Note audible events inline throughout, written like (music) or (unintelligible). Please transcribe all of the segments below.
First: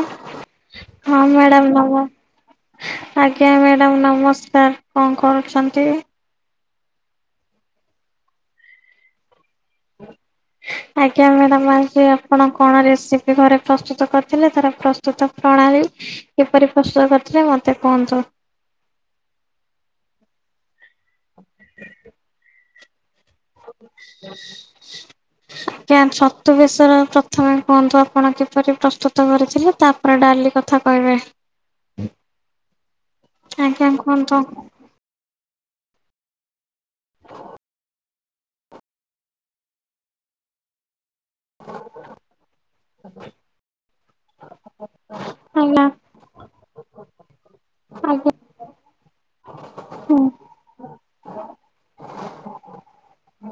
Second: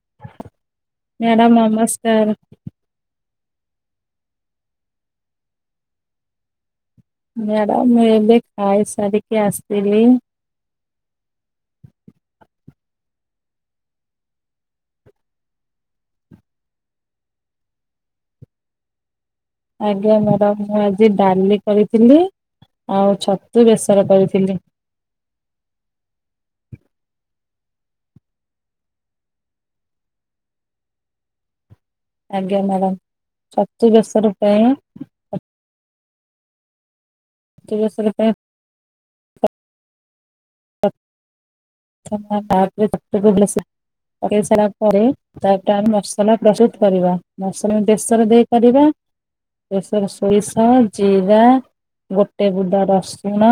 ଆ ହଁ madam madam ନମ ନମସ୍କାର ଆଜ୍ଞା ମ୍ୟାଡ଼ାମ୍ ନମସ୍କାର କଣ କରୁଛନ୍ତି? ମ୍ୟାଡ଼ାମ ଏବେ ଖାଇ ସାରିକି ଆସିଲି। (inaudible) ଆଜ୍ଞା ମ୍ୟାଡ଼ାମ୍ ଆଜି ଆପଣ କଣ ରେସିପି ଘରେ ପ୍ରସ୍ତୁତ କରିଥିଲେ ତାର ପ୍ରସ୍ତୁତ ପ୍ରଣାଳୀ କିପରି ପ୍ରସ୍ତୁତ କରିଥିଲେ ମତେ କୁହନ୍ତୁ? ଆଜ୍ଞା ମ୍ୟାଡାମ୍ ମୁଁ ଆଜି ଡାଲି କରିଥିଲି ଆଉ ଛତୁ ବେସର କରିଥିଲି। ଆଜ୍ଞା ଛତୁ ବେଶର ପ୍ରଥମେ କୁହନ୍ତୁ ଆପଣ କିପରି ପ୍ରସ୍ତୁତ କରିଥିଲେ ତା ପୁରା ଡାଲି କଥା କହୀବେ। ଆଜ୍ଞା ମ୍ୟାଡ଼ାମ ଛତୁ ବେସର କୁହନ୍ତୁ ପାଇଁ ହଉ। (unintelligible) ପାଇପ (inaudible) (unintelligible) ପକେଇସରିଲା ପରେ ତାପରେ ଆଜ୍ଞା ଆମେ ମସ ମସଲା ପ୍ରସ୍ତୁତ କରିବା ମସଲା ବେସର ଆଜ୍ଞା ଦେଇ ପାରିବା। ବେସର ହୁଁ ସୋରିଷ ଜିରା। ଗୋଟେ ବୁଦା ରସୁଣ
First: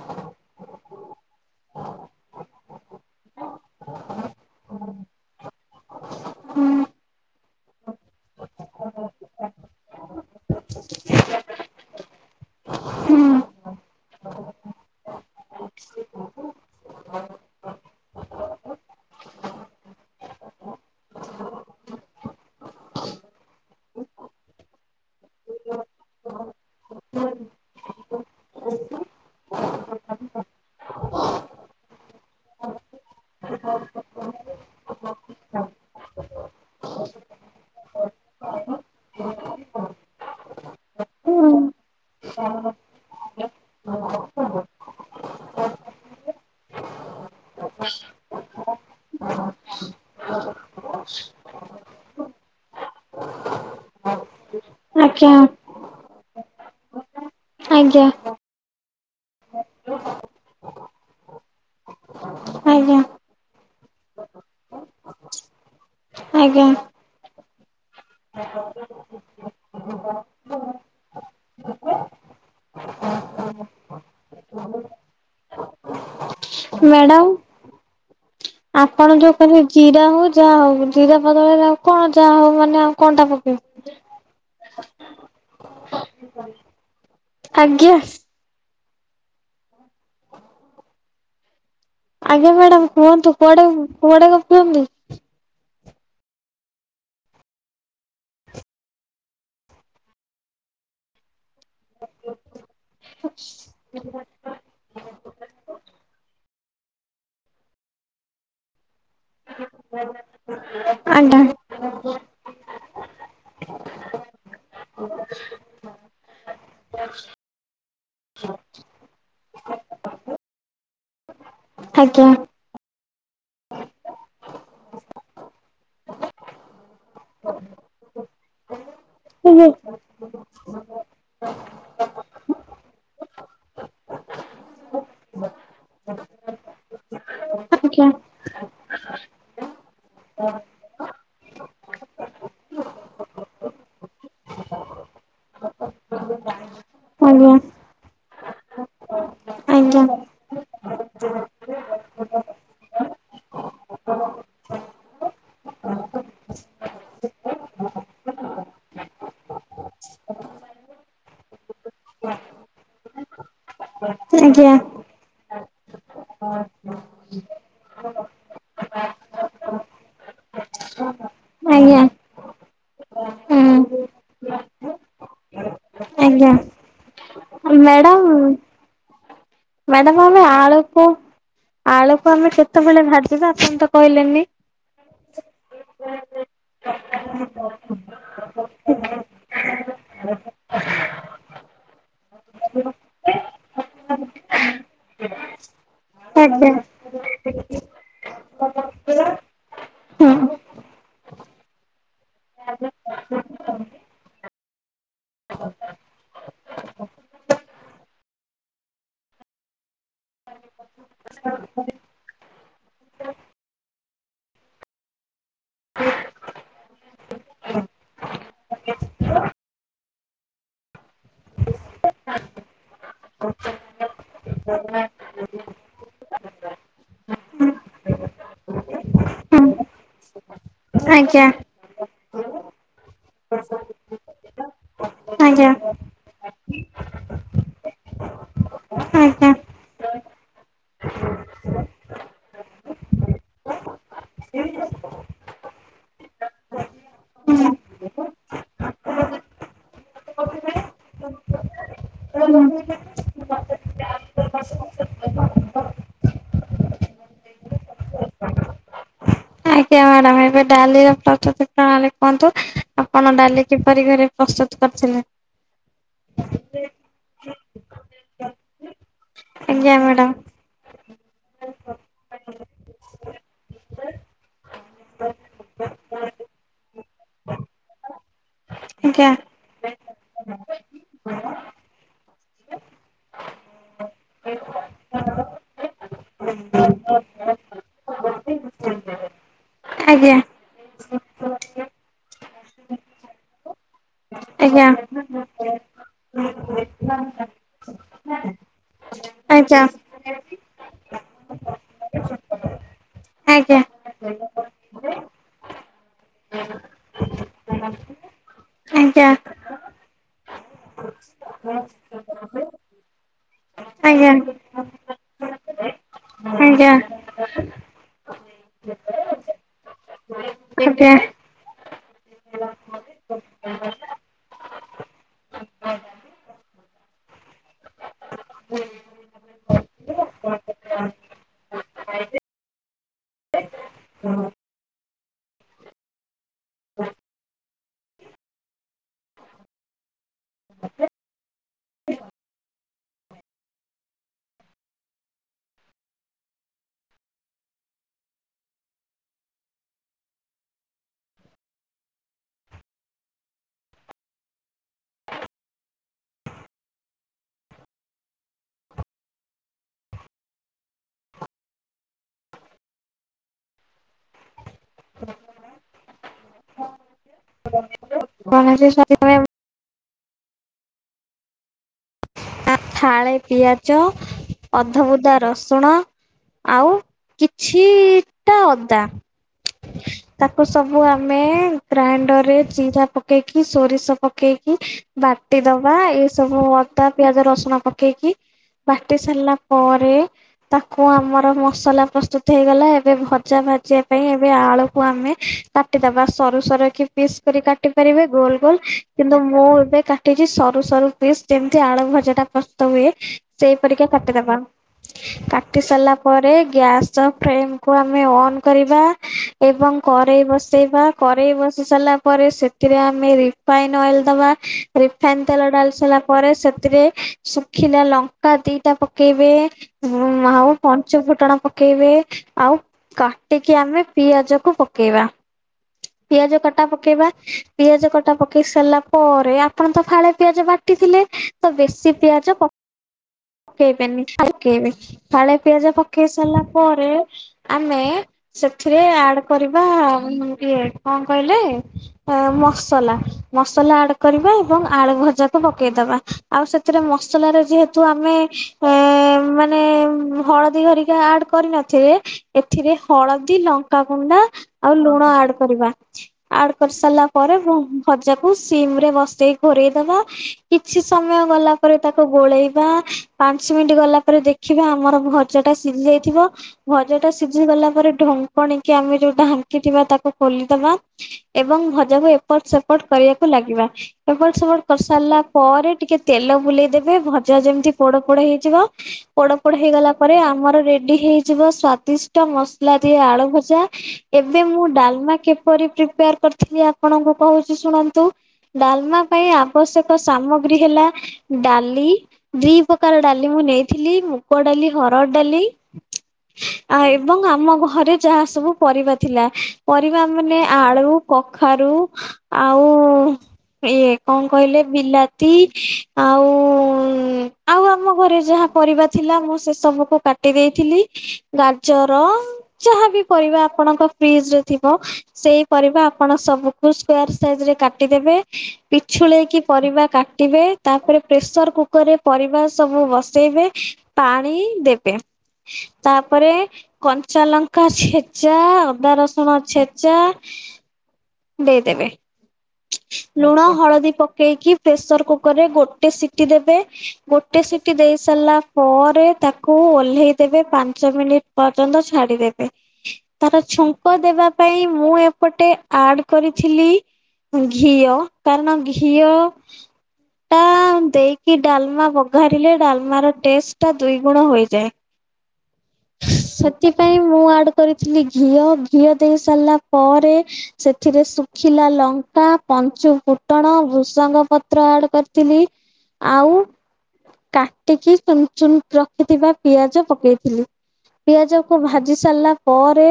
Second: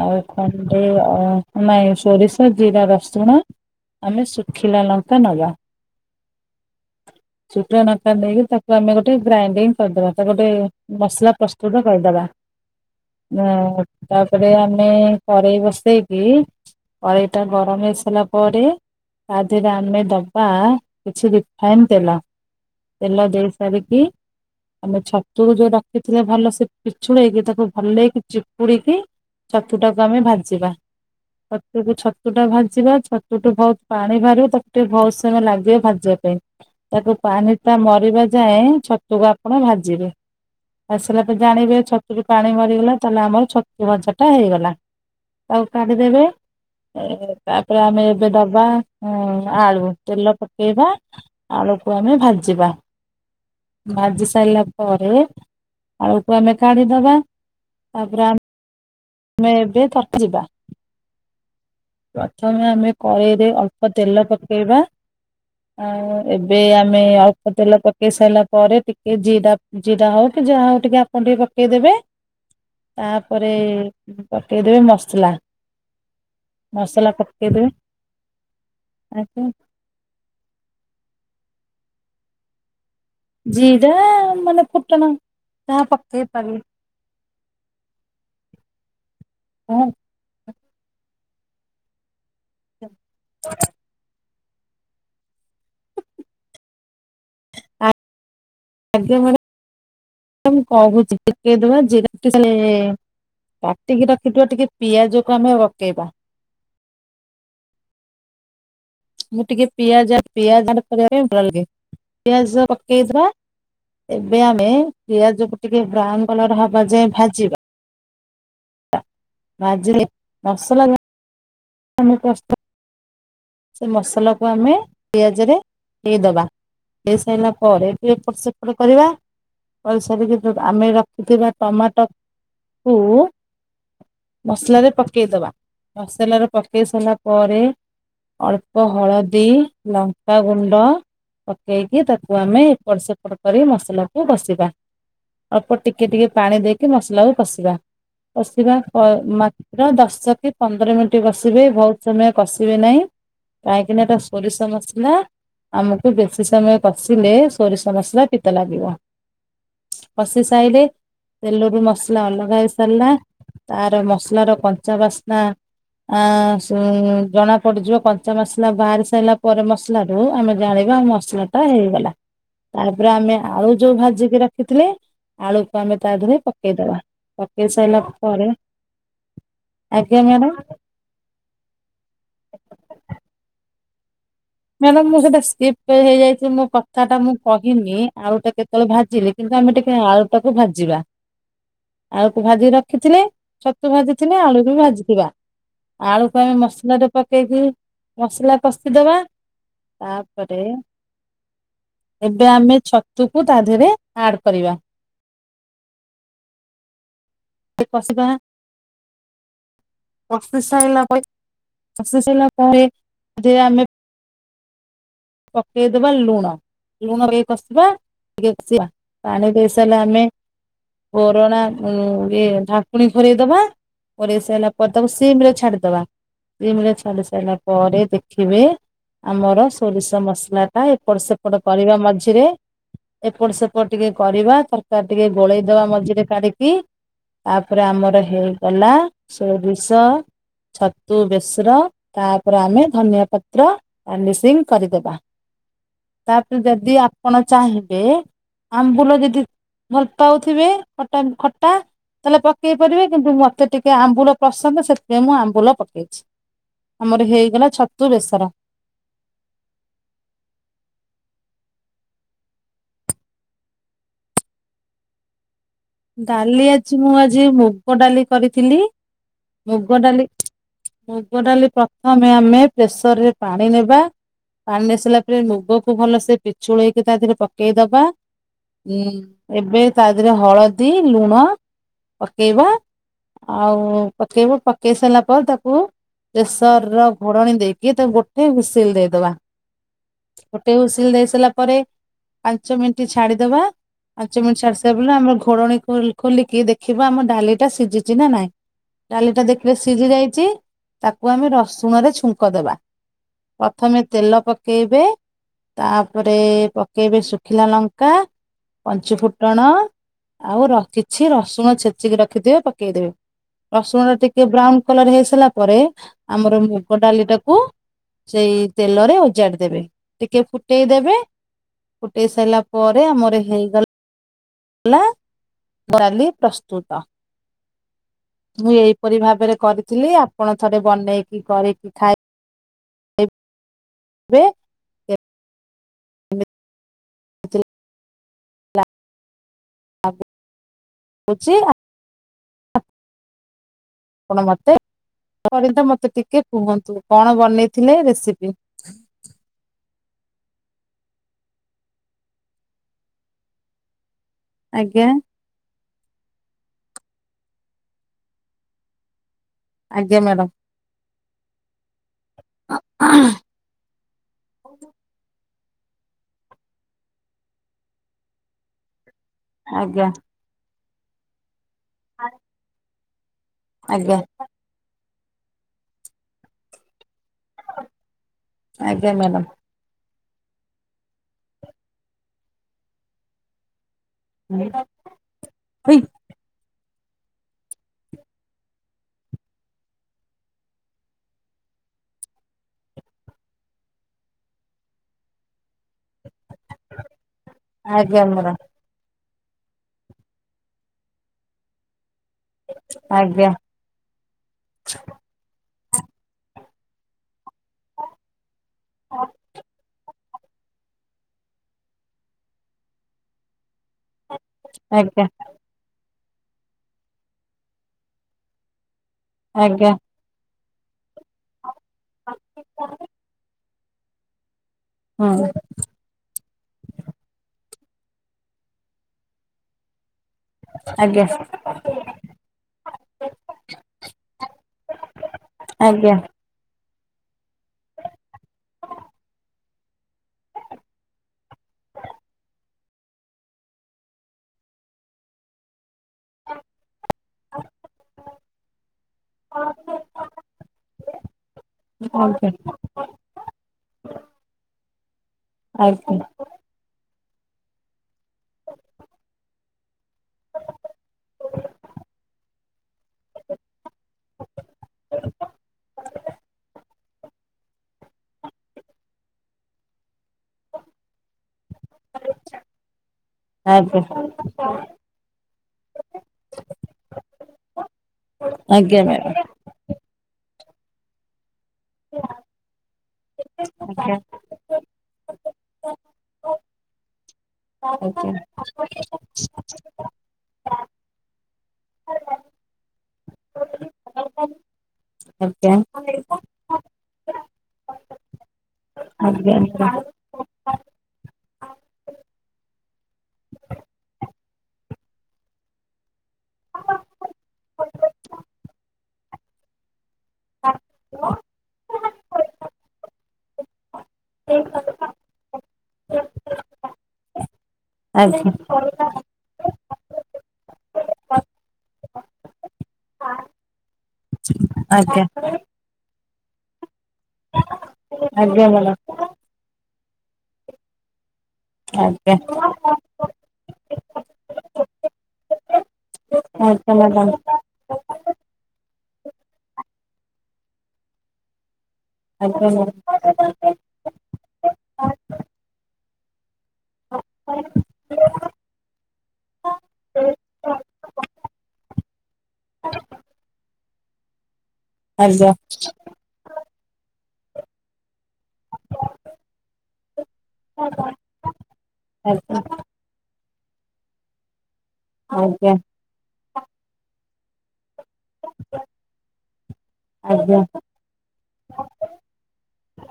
ଆଉ ଖଣ୍ଡେ ଅ ନାଇଁ ସୋରିଷ ତ ଜିରା, ରସୁଣ ଆମେ ଶୁଖିଲା ଲଙ୍କା ନବା। ହୁଁ। ଚୁଟା ନଙ୍କା ନେଇକି ତାକୁ ଆମେ ଗୋଟେ ଗ୍ରାଇଡିଙ୍ଗ କରିଦବା ତାକୁ ଗୋଟେ ମସଲା ପ୍ରସ୍ତୁତ କରିଦବା। ହଁ। ହ-ଅ-ଅ-ଅ ତାପରେ ଆମେ କରେଇ ବସେଇକି କରେଇ ଟା ଗରମ ହେଇସାରିଲା ପରେ ତାଦେହରେ ଆମେ ଦବା କିଛି ରିଫାଇନ୍ ତେଲ। ତେଲ ଦେଇ ସାରିକି ଆମେ ଛତୁକୁ ଯୋଉ ରଖିଥିଲେ ଭଲ ସେ ପିଛୁଳେଇକି ତାକୁ ଭଲେଇକି ଚିପୁଡ଼ିକି ଛତୁ ଟାକୁ ଆମେ ଭାଜିବା। ତା ଛତୁ ଟା ଭାଜିବା ଛତୁ ଟୁ ବୋହୁତ ପାଣି ବାହାରିବ ତାକୁ ଟିକେ ବୋହୁତ ସମୟ ଲାଗିବ ଭାଜିବା ପାଇଁ। ତାକୁ ପାାନି ଟା ମରିବା ଯାଏଁ ଛତୁକୁ ଆପଣ ଭାଜିବେ। ଆସିଲା ପେ ହୁଁ ଜାଣିବେ ଛତୁରୁ ପାଣି ମରିଗଲା ତାହେଲେ ଆମର ଛତୁ ଭଜା ଟା ହେଇଗଲା। ତାକୁ କାଢି ଦେବେ। ଏ ତାପରେ ଆମେ ଏବେ ଦବା ଆଳୁ। ତେଲ ପକେଇବା। ଆଳୁକୁ ଆମେ ଭାଜିବା ଭାଜି ସାଇଲା। ପରେ ଆଜ୍ଞା ଆଳକୁ ଆମେ କାଢିଦବା। ଆଜ୍ଞା। ତାପରେ ଆମେ ଏବେ (unintelligible) ଯିବା। ପ୍ରଥମେ ଆମେ ଆଜ୍ଞା କରେଇରେ ଅଳ୍ପ ତେଲ ପକେଇବା। ଆ ଏବେ ଆଜ୍ଞା ଆମେ ଅ। ତେଲ ପକେଇ ସାରିଲା ପରେ ଟିକେ ଜିରା ଜିରା ହଉ କି ଯାହା ହଉ ଟିକେ ଆପଣ ଟିକେ ପକେଇଦେବେ। ତାପରେ ପକେଇଦେବେ ମସଲା। ମସଲା ପକେଇଦେବେ ମ୍ୟାଡାମ ଆପଣ ଯୋଉ ଆଜ୍ଞା କଲେନି। ଜିରା ହଉ ଯାହା ହଉ ଜିରା ବଦଳରେ ଆଉ କଣ ଯାହା ହଉ ମାନେ ଆଉ। କଣଟା ପକେଇବେ? ଜିରା ମାନେ ଫୁଟଣ ଯାହା ପକେଇ ପାରିବେ। ଆଜ୍ଞା। ହୁଁ। ଆଜ୍ଞା ମ୍ୟାଡାାମ କୁହନ୍ତୁ କୁଆଡେ କୁଆଡେ ଗପୁଅନ୍ତି। ଆଜ୍ଞା ମାଡ଼ାମ୍ ମୁଁ କଣ କହୁଚି (unintelligible) ଟିକେ ରୁହ ଜିରା ପକେଇସାଇଲେ କାଟିକି ରଖିଥିବା ଟିକେ ପିଆଜକୁ ଆମେ ଅକେଇବା। ମୁଁ ଟିକେ ପିଆଜ ପିଆଜଡେ ଆଜ୍ଞା (unintelligible) ପିଆଜ ପକେଇଦବା। ଏବେ ଆମେ ପିଆଜକୁ ଟିକେ ବ୍ରାଉନ କଲର ହବା ଯାଏ ଭାଜିବା। (inaudible) ଭାଜିଲେ ମସଲା। ଆମ ଆଜ୍ଞା ପ୍ରସ୍ତା ସେ ମସଲାକୁ ଆମେ ପିଆଜରେ ଦେଇଦେବା। ହେଇସାରିଲା ପରେ ବି ଏପଟ ସେପଟ କରିବା। ଆଜ୍ଞା କରିସାରିକି ଆମେ ରଖିଥିବା ଟମାଟୋ କୁ। ମସଲାରେ ପକେଇଦବା ମସଲାରେ ପକେଇ ସାରିଲା ପରେ। ଆଜ୍ଞା ଆଜ୍ଞା ଅଳ୍ପ ହଳଦୀ ଲଙ୍କାଗୁଣ୍ଡ। ପକେଇକି ତାକୁ ଆମେ ଏପଟ ସେପଟ କରି ମସଲାକୁ ବସିବା। ଅଳ୍ପ ଟିକେ ଟିକେ ପାଣି ଦେଇକି ମସଲାକୁ କଷିବା କଷିବା ମା ର ଆଜ୍ଞା ଦଶ କି ପନ୍ଦର ମିନିଟ୍ କସିବେ ବହୁତ ସମୟ କଷିବେ ନାହିଁ। କାହିଁକିନା ଏଟା ସୋରିଷ ମସଲା। ଆମକୁ ବେଶୀ ସମୟ କଷିଲେ ସୋରିଷ ମସଲା ପିତା ଲାଗିବ। କଷି ସାଇଲେ ତେଲରୁ ମସଲା ଅଲଗା ହେଇସାରିଲା ତାର ମସଲା ର ଆଜ୍ଞା ହୁଁ କଞ୍ଚା ବାସ୍ନା ଜଣା ପଡିଯିବ କନ କଚା ବାସ୍ନା ବାହାରି ସାରିଲା ପରେ ମସଲା ରୁ ଆମେ ଜାଣିବା ମସଲା ଟା ହେଇଗଲା। ତାପରେ ଆମେ ଆଳୁ ଯୋଉ ଭାଜିକି ରଖିଥିଲେ ଆଳୁକୁ ଆମେ ତା ଧିଅରେ ଆଜ୍ଞା ପକେଇଦବା। ପକେଇସାରିଲା ପରେ। ମ୍ୟାଡ଼ାମ ଆଜ୍ଞା ଆମେ ମ୍ୟାଡାମ ଆଳୁକୁ ଆଳୁକୁ ଆମେ କେତେବେଳେ ଭାଜିବା ଆପଣ ତ କହିଲେନି। ମ୍ୟାଡାମ ମୁଁ ସେଇଟା ସ୍କିପ୍ ହେଇଯାଇଚି ମୋ କଥା ଟା ମୁଁ କହିନି। ଆଳୁ ଟା କେତେବେଳେ ଭାଜିଲି। କିନ୍ତୁ ଆମେ ଟିକେ ଆଳୁ ଟାକୁ ଭାଜିବା। ଆଳୁକୁ ଭାଜିିକି ରଖିଥିଲେ ଛତୁ ଭାଜିଥିଲେ ଆଳୁରୁ ବି ଭାଜିଥିବା। ଆଳୁକୁ ଆମେ ଆଜ୍ଞା ମସଲା ରେ ପକେଇକି ମସଲା କଷିଦବା। ହୁଁ ତାପରେ ଏବେ ଆମେ ଛତୁକୁ ତା ଧିଅରେ ଆଡ କରିବା। କସିବା। କଷି ସାରିଲା ପରେ କଷି ସାରିଲା ପରେ ସେଥିରେ ଆମେ ପକେଇ ଦବା ଲୁଣ। ଲୁଣଦେଇ କଷିବା ଟିକେ କସିବା ପାଣି ଦେଇ ସାରିଲେ ଆମେ କୋରଣା ଏ ଢାକୁଣୀ ଘୋରେଇଦବା। ଘୋରେଇ ସାରିଲା ପରେ ତାକୁ ସିମରେ ଛାଡିଦବା। ସିମ୍ରେ ଛାଡି ସାରିଲା ପରେ ଦେଖିବେ ଆମର ହୁଁ ସୋରିଷ ମସଲା ଟା ଏପଟ ଆଜ୍ଞା ସେପଟ କରିବା ମଝିରେ। ଏପଟ ସେପଟ ଟିକେ କରିବା ତରକାରୀ ଟିକେ ଆଜ୍ଞା ଗୋଳେଇଦବା ମଝିରେ କାଢିକି। ତାପରେ ଆମର ହେଇଗଲା ଆଜ୍ଞା ସୋରିଷ ଛତୁ ବେସ୍ର ତାପରେ ଆମେ ଧନିଆ ପତ୍ର ଗର୍ଣିଶିଂ କରିଦେବା ତାପରେ ଯଦି ଆପଣ ଚାହିଁବେ ଆମ୍ବୁଲ ଯଦି ଭଲ ପାଉଥିବେ ଖଟା ଖଟା। ତାହେଲେ ହୁଁ ପକେଇ ପାରିବେ କିନ୍ତୁ ମତେ ଟିକେ ଆମ୍ବୁଲ ପସନ୍ଦ ସେଥିପାଇଁ ମୁଁ ଆମ୍ବୁଲ ପକେଇଛି। ଆମର ହେଇଗଲା ଛତୁ ବେସର। ଆଜ୍ଞା ମ୍ୟାଡ଼ାମ। ଏବେ ଡାଲିର ପ୍ରସ୍ତୁତି ପ୍ରଣାଳୀ କୁହନ୍ତୁ ଆପଣ ଡାଲି କିପରି ଘରେ ପ୍ରସ୍ତୁତ କରିଥିଲେ। ଡାଲି ଆଜି ମୁଁ ଆଜି ମୁଗ ଡାଲି କରିଥିଲି ଆଜ୍ଞା ମୁଗ ଡାଲି। ମ୍ୟାଡ଼ାମ ମୁଗ ଡାଲି ପ୍ରଥମେ ଆମେ ପ୍ରେସରରେ ପାଣି ନେବା। ପାଣି ଆସାରିଲା ପରେ ମୁଗକୁ ଭଲସେ ପିଛୁଳେଇକି ତା ଦେହରେ ପକେଇଦବା। ଆଜ୍ଞା ହୁଁ ଏବେ ତା ଦେିହରେ ହଳଦୀ ଲୁଣ ପକେଇବା। ଆଉ ପକେଇବୁ ପକେଇ ସାରିଲା ପରେ ତାକୁ ପେସର ର ଘୋଡ଼ଣୀ ଦେଇକି ତ ଗୋଟେ ହୁସିଲ ଦେଇଦବା। ଆଜ୍ଞା ଗୋଟେ ହୁସିଲ ଦେଇ ସାରିଲା ପରେ, ପାଞ୍ଚ ମିନିଟ୍ ଛାଡିଦବା ପାଞ୍ଚ ମିନିଟ୍ ଛାଡି ଆଜ୍ଞା ସାରା ପରେ ଆମ ଖୋଡଣୀ ଖୋଲ୍ ଖୋଲିକି ଦେଖିବା ଆମ ଡାଲି ଟା ସିଜିଚି ନା ନାଇଁ। ଡାଲିଟା ଦେଖିବେ ଆଜ୍ଞା। ସିଝି ଯାଇଚି ତାକୁ ଆମେ ରସୁଣରେ ଛୁଙ୍କ ଦେବା। ଆଜ୍ଞା ପ୍ରଥମେ ତେଲ ପକେଇବେ। ତାପରେ ପକେଇବେ ଶୁଖିଲା ଲଙ୍କା ପଞ୍ଚୁ ଆଜ୍ଞା ଫୁଟଣ ଆଉ ର ଖିଛି ରସୁଣ ଛେଚିକି ରଖିଥିବେ ପକେଇଦେବେ। ରସୁଣରା ଆଜ୍ଞା ଟିକେ ବ୍ରାଉନ କଲର ହେଇସାରିଲା ପରେ ଆମର ଆଜ୍ଞା। ମୁଗ ଡାଲି ଟାକୁ ସେଇ ତେଲରେ ଓଜାଡିଦେବେ ଟିକେ ଫୁ ଫୁଟେଇ ଆଜ୍ଞା ଦେବେ ଫୁଟେଇ ସାଇଲା ପରେ ଆମର ହେଇଗ ଲା ଡାଲି ପ୍ରସ୍ତୁତ। ମୁଁ ଏହିପରି ଭାବରେ କରିଥିଲି ଆପଣ ଥରେ ବନେଇକି କରିକି ଖାଇ ବେ ଏଥିରେ ହଉଚି ଆ ଆପଣ ମତେ (unintelligible) ମତେ ଟିକେ କୁହନ୍ତୁ। କଣ ବନେଇଥିଲେ ରେସିପି? ଆଜ୍ଞା। ଆଜ୍ଞା ମ୍ୟାଡ଼ାମ୍। (unintelligible) ମ୍ୟାମ୍। ଆଜ୍ଞା। ଆ ଥାଳେ ପିଆଜ ଅଧବୁଦା ରସୁଣ ଆଉ କିଛିଟା ଅଦା। ଆଜ୍ଞା ମ୍ୟାଡ଼ାମ। ତାକୁ ସବୁ ଆମେ ଗ୍ରାଇଣ୍ଡର ରେ ଜିରା ପକେଇକି ସୋରିଷ ପ ପକେଇକି ବାଟି ଦବା ହୁଁ ଏ ସବୁ ଅଦା ପିଆଜ ରସୁଣ ପକେଇକି। ବାଟି ସାରିଲା ପରେ ତାକୁ ଆମର ମସଲା ପ୍ରସ୍ତୁତ ହେଇଗଲା ଏବେ ଭଜା ଭାଜିବା ପାଇଁ ଏବେ ଆଳୁକୁ ଆମେ କାଟିଦବା ସରୁ ସରୁ କି ପିସ୍ କରି କାଟି ଆଜ୍ଞା ପାରିବେ ମ୍ୟାଡ଼ାମ ଗୋଲ ଗୋଲ। କିନ୍ତୁ ମୁଁ ଏବେ କାଟିଛି ସରୁ ସରୁ ପିସ୍ ଯେମିତି ଆଳୁ ଭଜା ଟା ପ୍ରସ୍ତୁତ ହୁଏ ଆଜ୍ଞା ସେ ପରିକା କାଟିଦବା କାଟି ସାରିଲା ପରେ ଗ୍ୟାସ୍ଅ ଫ୍ରେମ୍ କୁ ଆମେ ଅନ୍ କରିବା ଏବଂ କରେଇ ବସେଇବା କରେଇ ବସି ସାରିଲା ପରେ ସେଥିରେ ଆମେ ରି ଫାଇନ ଅଏଲ ଦବା ଆଜ୍ଞା ରିଫାଇନ ତେଲ ଡାଳି ସାଇଲା ପରେ ସେତିରେ ଶୁଖିଲା ଲଙ୍କା ଦିଟା ପକେଇବେ ଆଜ୍ଞା। ଉଁ ଆଉ ପଞ୍ଚ ଫୁଟଣ ପକେଇବେ ଆଉ କାଟିକି ଆମେ ପିଆଜ କୁ ପ କେବା ହୁଁ ପିଆଜ କଟା ପକେଇବା ପିଆଜ କଟା ପକେଇ ସାରିଲା ପରେ ଆପଣ ତ ଫାଳେ ପିଆଜ ବାଟିଥିଲେ ଆଜ୍ଞା ତ ବେଶୀ ପିଆଜ ପ ପକେଇବେନି ଫାଳେ ପକେଇବେ ଫାଳେ ପିଆଜ ଆଜ୍ଞା ପକେଇ ସାରିଲା ପରେ ଆମେ ସେଥିରେ ଆଡ କରିବା ଇଏ କଣ କହିଲେ? ଏ ମସଲା ମସଲା ଆଡ କରିବା ଏବଂ ଆଳୁ ଭଜାକୁ ପକେଇଦବା। ଆଉ ସେତିରେ ମସଲା ର ଯେହେ ତୁମେ ଏ ମାନେ ଉଁ ହଳଦୀ ହେରିକା ଆଡ କରିନଥିବେ। ଏଥିରେ ହଳଦୀ, ଲଙ୍କା କୁଣ୍ଡା ଆଉ ଲୁଣ ଆଡ କରିବା। ଆଡ କରି ସାରିଲା ପରେ ବମ୍ ଭଜାକୁ ସିମ୍ ରେ ବସେଇ ଘୋରେଇ ଦବା। କିଛି ସମୟ ଗଲା ପରେ ତାକୁ ଗୋଳେଇ ବା ପାଞ୍ଚ ମିଣ୍ଟି ଗଲା ପରେ ଦେଖିବା ଆମର ଭଜା ଟା ସିଜି ଯାଇଥିବ ଭ ଜା ଟା ସିଝି ଗଲା ପରେ ଢଙ୍କଣିକି ଆମେ ଯୋଉ ଢାଙ୍କି ଥିବା ତାକୁ ଖୋଲିଦବା ଏବଂ ଭ ଜାକୁ ଏପଟ ସେପଟ କରିବାକୁ ଲାଗିବା। ଆଜ୍ଞା ଆଜ୍ଞା ଏପଟ୍ ସେପଟ କରିସାରିଲା ପରେ ଟିକେ ତେଲ ବୁଲେଇଦେବେ ଭ ଯେମତି ପୋଡ ପୋଡ ହେଇଯିବ ଆଜ୍ଞା ଆଜ୍ଞା ପୋଡ ପୋଡ ହେଇଗଲା ପରେ ଆମର ରେଡି ହେଇଯିବ ସ୍ଵା ଦିଷ୍ଟ ମସଲା ଦିଆ ଆଳୁ ଭଜା, ମ୍ୟାଡ଼ାମ। ଏବେ ମୁଁ ଡାଲମା କିପରିି ପ୍ରିପେଆର କର୍ ରିଥିଲି ଆପଣଙ୍କୁ କହୁଛି ଶୁଣନ୍ତୁ। ଡାଲମା ପାଇଁ ଆବଶ୍ୟକ ସାମଗ୍ରୀ ହେଲା ଡାଲି, ଦି ପ୍ରକାର ଡାଲି ମୁଁ ନେଇ ଥିଲି ମୁଗ ଡାଲି, ହରଡ଼ ଡାଲି। ଆଉ ଏବଂ ଆମ ଘରେ ଯାହା ସବୁ ପରିବା ଆଜ୍ଞା ଆଜ୍ଞା ଆଜ୍ଞା ଆଜ୍ଞା ଆଜ୍ଞା। ଆଜ୍ଞା ଆଜ୍ଞା ମ୍ୟାଡ଼ାମ ଆଜ୍ଞା ଆଜ୍ଞା ଥିଲା। ମ୍ୟାଡ଼ାମ। ପରିବା ମାନେ ଆଳୁ, କଖାରୁ ଆଉ ଇଏ କଣ କହିଲେ ବିଲାତି ଆଉ ଆଉ ଆମ ଘରେ ଯାହା ପରିବା ଥିଲା ମୁଁ ସେ ସବୁକୁ କାଟି ଦେଇଥିଲି। ଗାଜ ର ଯାହାବି ପରିବା ଆପଣଙ୍କ ଫ୍ରିଜରେ ଥିବ। ସେଇ ପରିବା ଆପଣ ସବୁକୁ ସ୍କୋୟାର ସାଇଜରେ କାଟିଦେବେ। ଆଜ୍ଞା ମ୍ୟାଡ଼ାମ ପିଛୁଳେଇକି ପରିବା କାଟିବେ। ତା ପରେ ପ୍ରେସର କୁକରରେ ପରିବା ସବୁ ବସେଇବେ। ପା ଣି ଦେବେ। ଆଜ୍ଞା ଆଜ୍ଞା ତା ପରେ କନ୍ ଞ୍ଚାଲଙ୍କା ଛେଚା, ଅଦା ରସୁଣ ଛେଚା ଦେଇଦେବେ। ଆଜ୍ଞା। ଲୁଣ, ହଳଦୀ ପକେଇକି ପ୍ରେସର କୁକରରେ ଗୋଟେ ସିଟି ଦେବେ। ଗୋ ଟେ ସିଟି ଦେଇ ସାରିଲା ପରେ ତାକୁ ଓହ୍ଲେଇ ଦେବେ। ପାଞ୍ଚ ମିନିଟ୍ ପର୍ଯ୍ୟନ୍ତ ଛାଡିଦେବେ। ତାର ଛୁଙ୍କ ଦେବା ପାଇଁ ମୁଁ ଏପଟେ ଆଡ୍ କରିଥିଲି ଘିଅ କାରଣ ଘିଅ ଟା ଦେଇକି ଡାଲମା ବଘାରିଲେ ଡାଲମାର ଟେଷ୍ଟ ଟା ଦୁଇ ଗୁଣ ହୋଇଯାଏ। ଆଜ୍ଞା। ସେଥିପାଇଁ ମୁଁ ଆଡ୍ କରିଥିଲି ଘିଅ। ଘିଅ ଦେଇ ସାରିଲା ପରେ ସେଥିରେ ଶୁଖିଲା ଲଙ୍କା, ପଞ୍ଚୁ ଫୁଟଣ, ଭୃଷଙ୍ଗ ପତ୍ର ଆଡ଼୍ କରିଥିଲି ଆଉ କାଟିକି ଚୁନ୍ ଚୁନ୍ ରଖିଥିବା ପିଆଜ ଆଜ୍ଞା ପକେଇଥିଲି। ପିଆଜକୁ ଭାଜି ସାରିଲା ପରେ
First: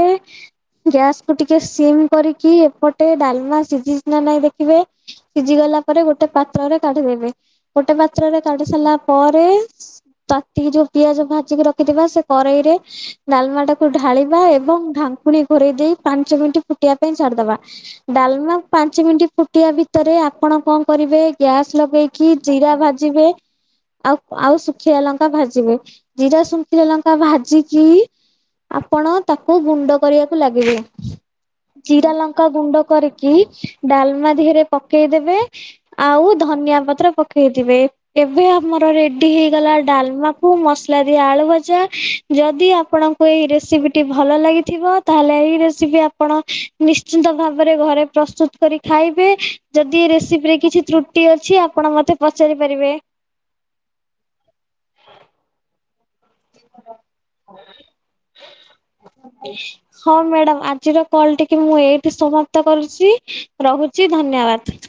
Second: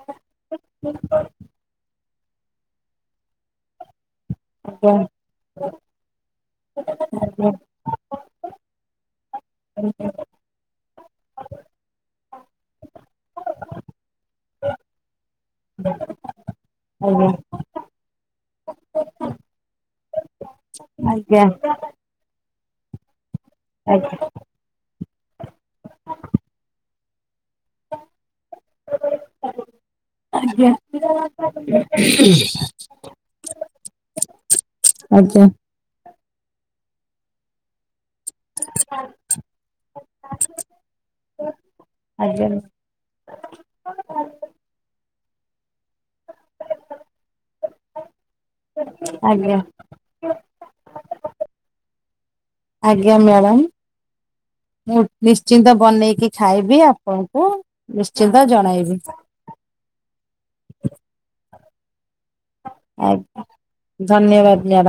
ଗ୍ୟାସକୁ ଟିକେ ସିମ୍ କରି କି ଏପଟେ ଡାଲମା ସିଝିଚି କି ନା ନାଇଁ ଦେଖ୍ ଖିବେ। ଆଜ୍ଞା ସିଝି ଗଲା ପରେ ଗୋଟେ ପାତ୍ରରେ କାଢିଦେବେ। ଆଜ୍ଞା ଗୋଟେ ପାତ୍ରରେ କାଢି ସାରିଲା ପରେ (inaudible) ତାତିକି ଯୋଉ ପିଆଜ ଭାଜିକି ରଖିଥିବା ସେ କରେଇରେ ଡାଲମାଟାକୁ ଢାଳିବା ଏବଂ ଢାଙ୍କୁଣୀ ଘୋରେଇ ଦେଇ ପାଞ୍ଚ ମିନିଟ୍ ଫୁଟିଆ ବା। ଡାଲମା ପାଞ୍ଚ ମିନିଟ୍ ଫୁଟିଆ ଭିତରେ ଆପଣ କଣ କରିବେ ଆଜ୍ଞା ଗ୍ୟାସ୍ ଲଗେଇ କି ଜିରା ଭାଜିବେ। ଆଉ ଆଜ୍ଞା ଆଉ ଶୁ ଖିଲା ଲଙ୍କା ଭାଜିବେ। ଜିରା ଶୁଙ୍ଖିଲା ଲଙ୍କା ଭାଜି କି ଆପଣ ତାକୁ ଗୁଣ୍ଡ କରିବାକୁ ଲାଗିବେ। ଜିରା ଲଙ୍କା ଗୁଣ୍ଡ କରିକି ଡାଲମା ଦିହେରେ ଆଜ୍ଞା ପକେଇଦେବେ। ଆଜ୍ଞା ଆଉ ଧନିଆ ପତ୍ର ପକେଇଦେବେ। ଏବେ ଆମର ରେଡି ହେଇଗଲା ଡାଲମାକୁ ମସଲା ଦିଆ ଆଳୁ ଭଜା। ଆଜ୍ଞା ଯଦି ଆପଣଙ୍କୁ ଏଇ ରେସିପିଟି ଭଲ ଲାଗିଥିବ ତାହେଲେ ଏଇ ରେସିପି ଆପଣ ନିଶ୍ଚିନ୍ତ ଭାବରେ ଘରେ ପ୍ରସ୍ତୁତ କରି ଖାଇବେ ଆଜ୍ଞା ଯଦ୍ ଦି ଏ ରେସିପିରେ କିଛି ତ୍ରୁଟି ଅଛି ଆପଣ ମତେ ପଚାରି ପାରି ଆଜ୍ଞା ମ୍ୟାଡ଼ାମ। ମୁଁ ନିଶ୍ଚିନ୍ତ ବନେଇକି ଖାଇବି। ଆପଣଙ୍କୁ ନିଶ୍ଚିନ୍ତ ଜଣାଇବି। ହଁ ମ୍ୟାଡାମ ଆଜିର କଲ ଟିକି ମୁଁ ଏଇଠି ସମାପ୍ ତ କରୁଛି। ରହୁଛି ଧନ୍ୟବାଦ।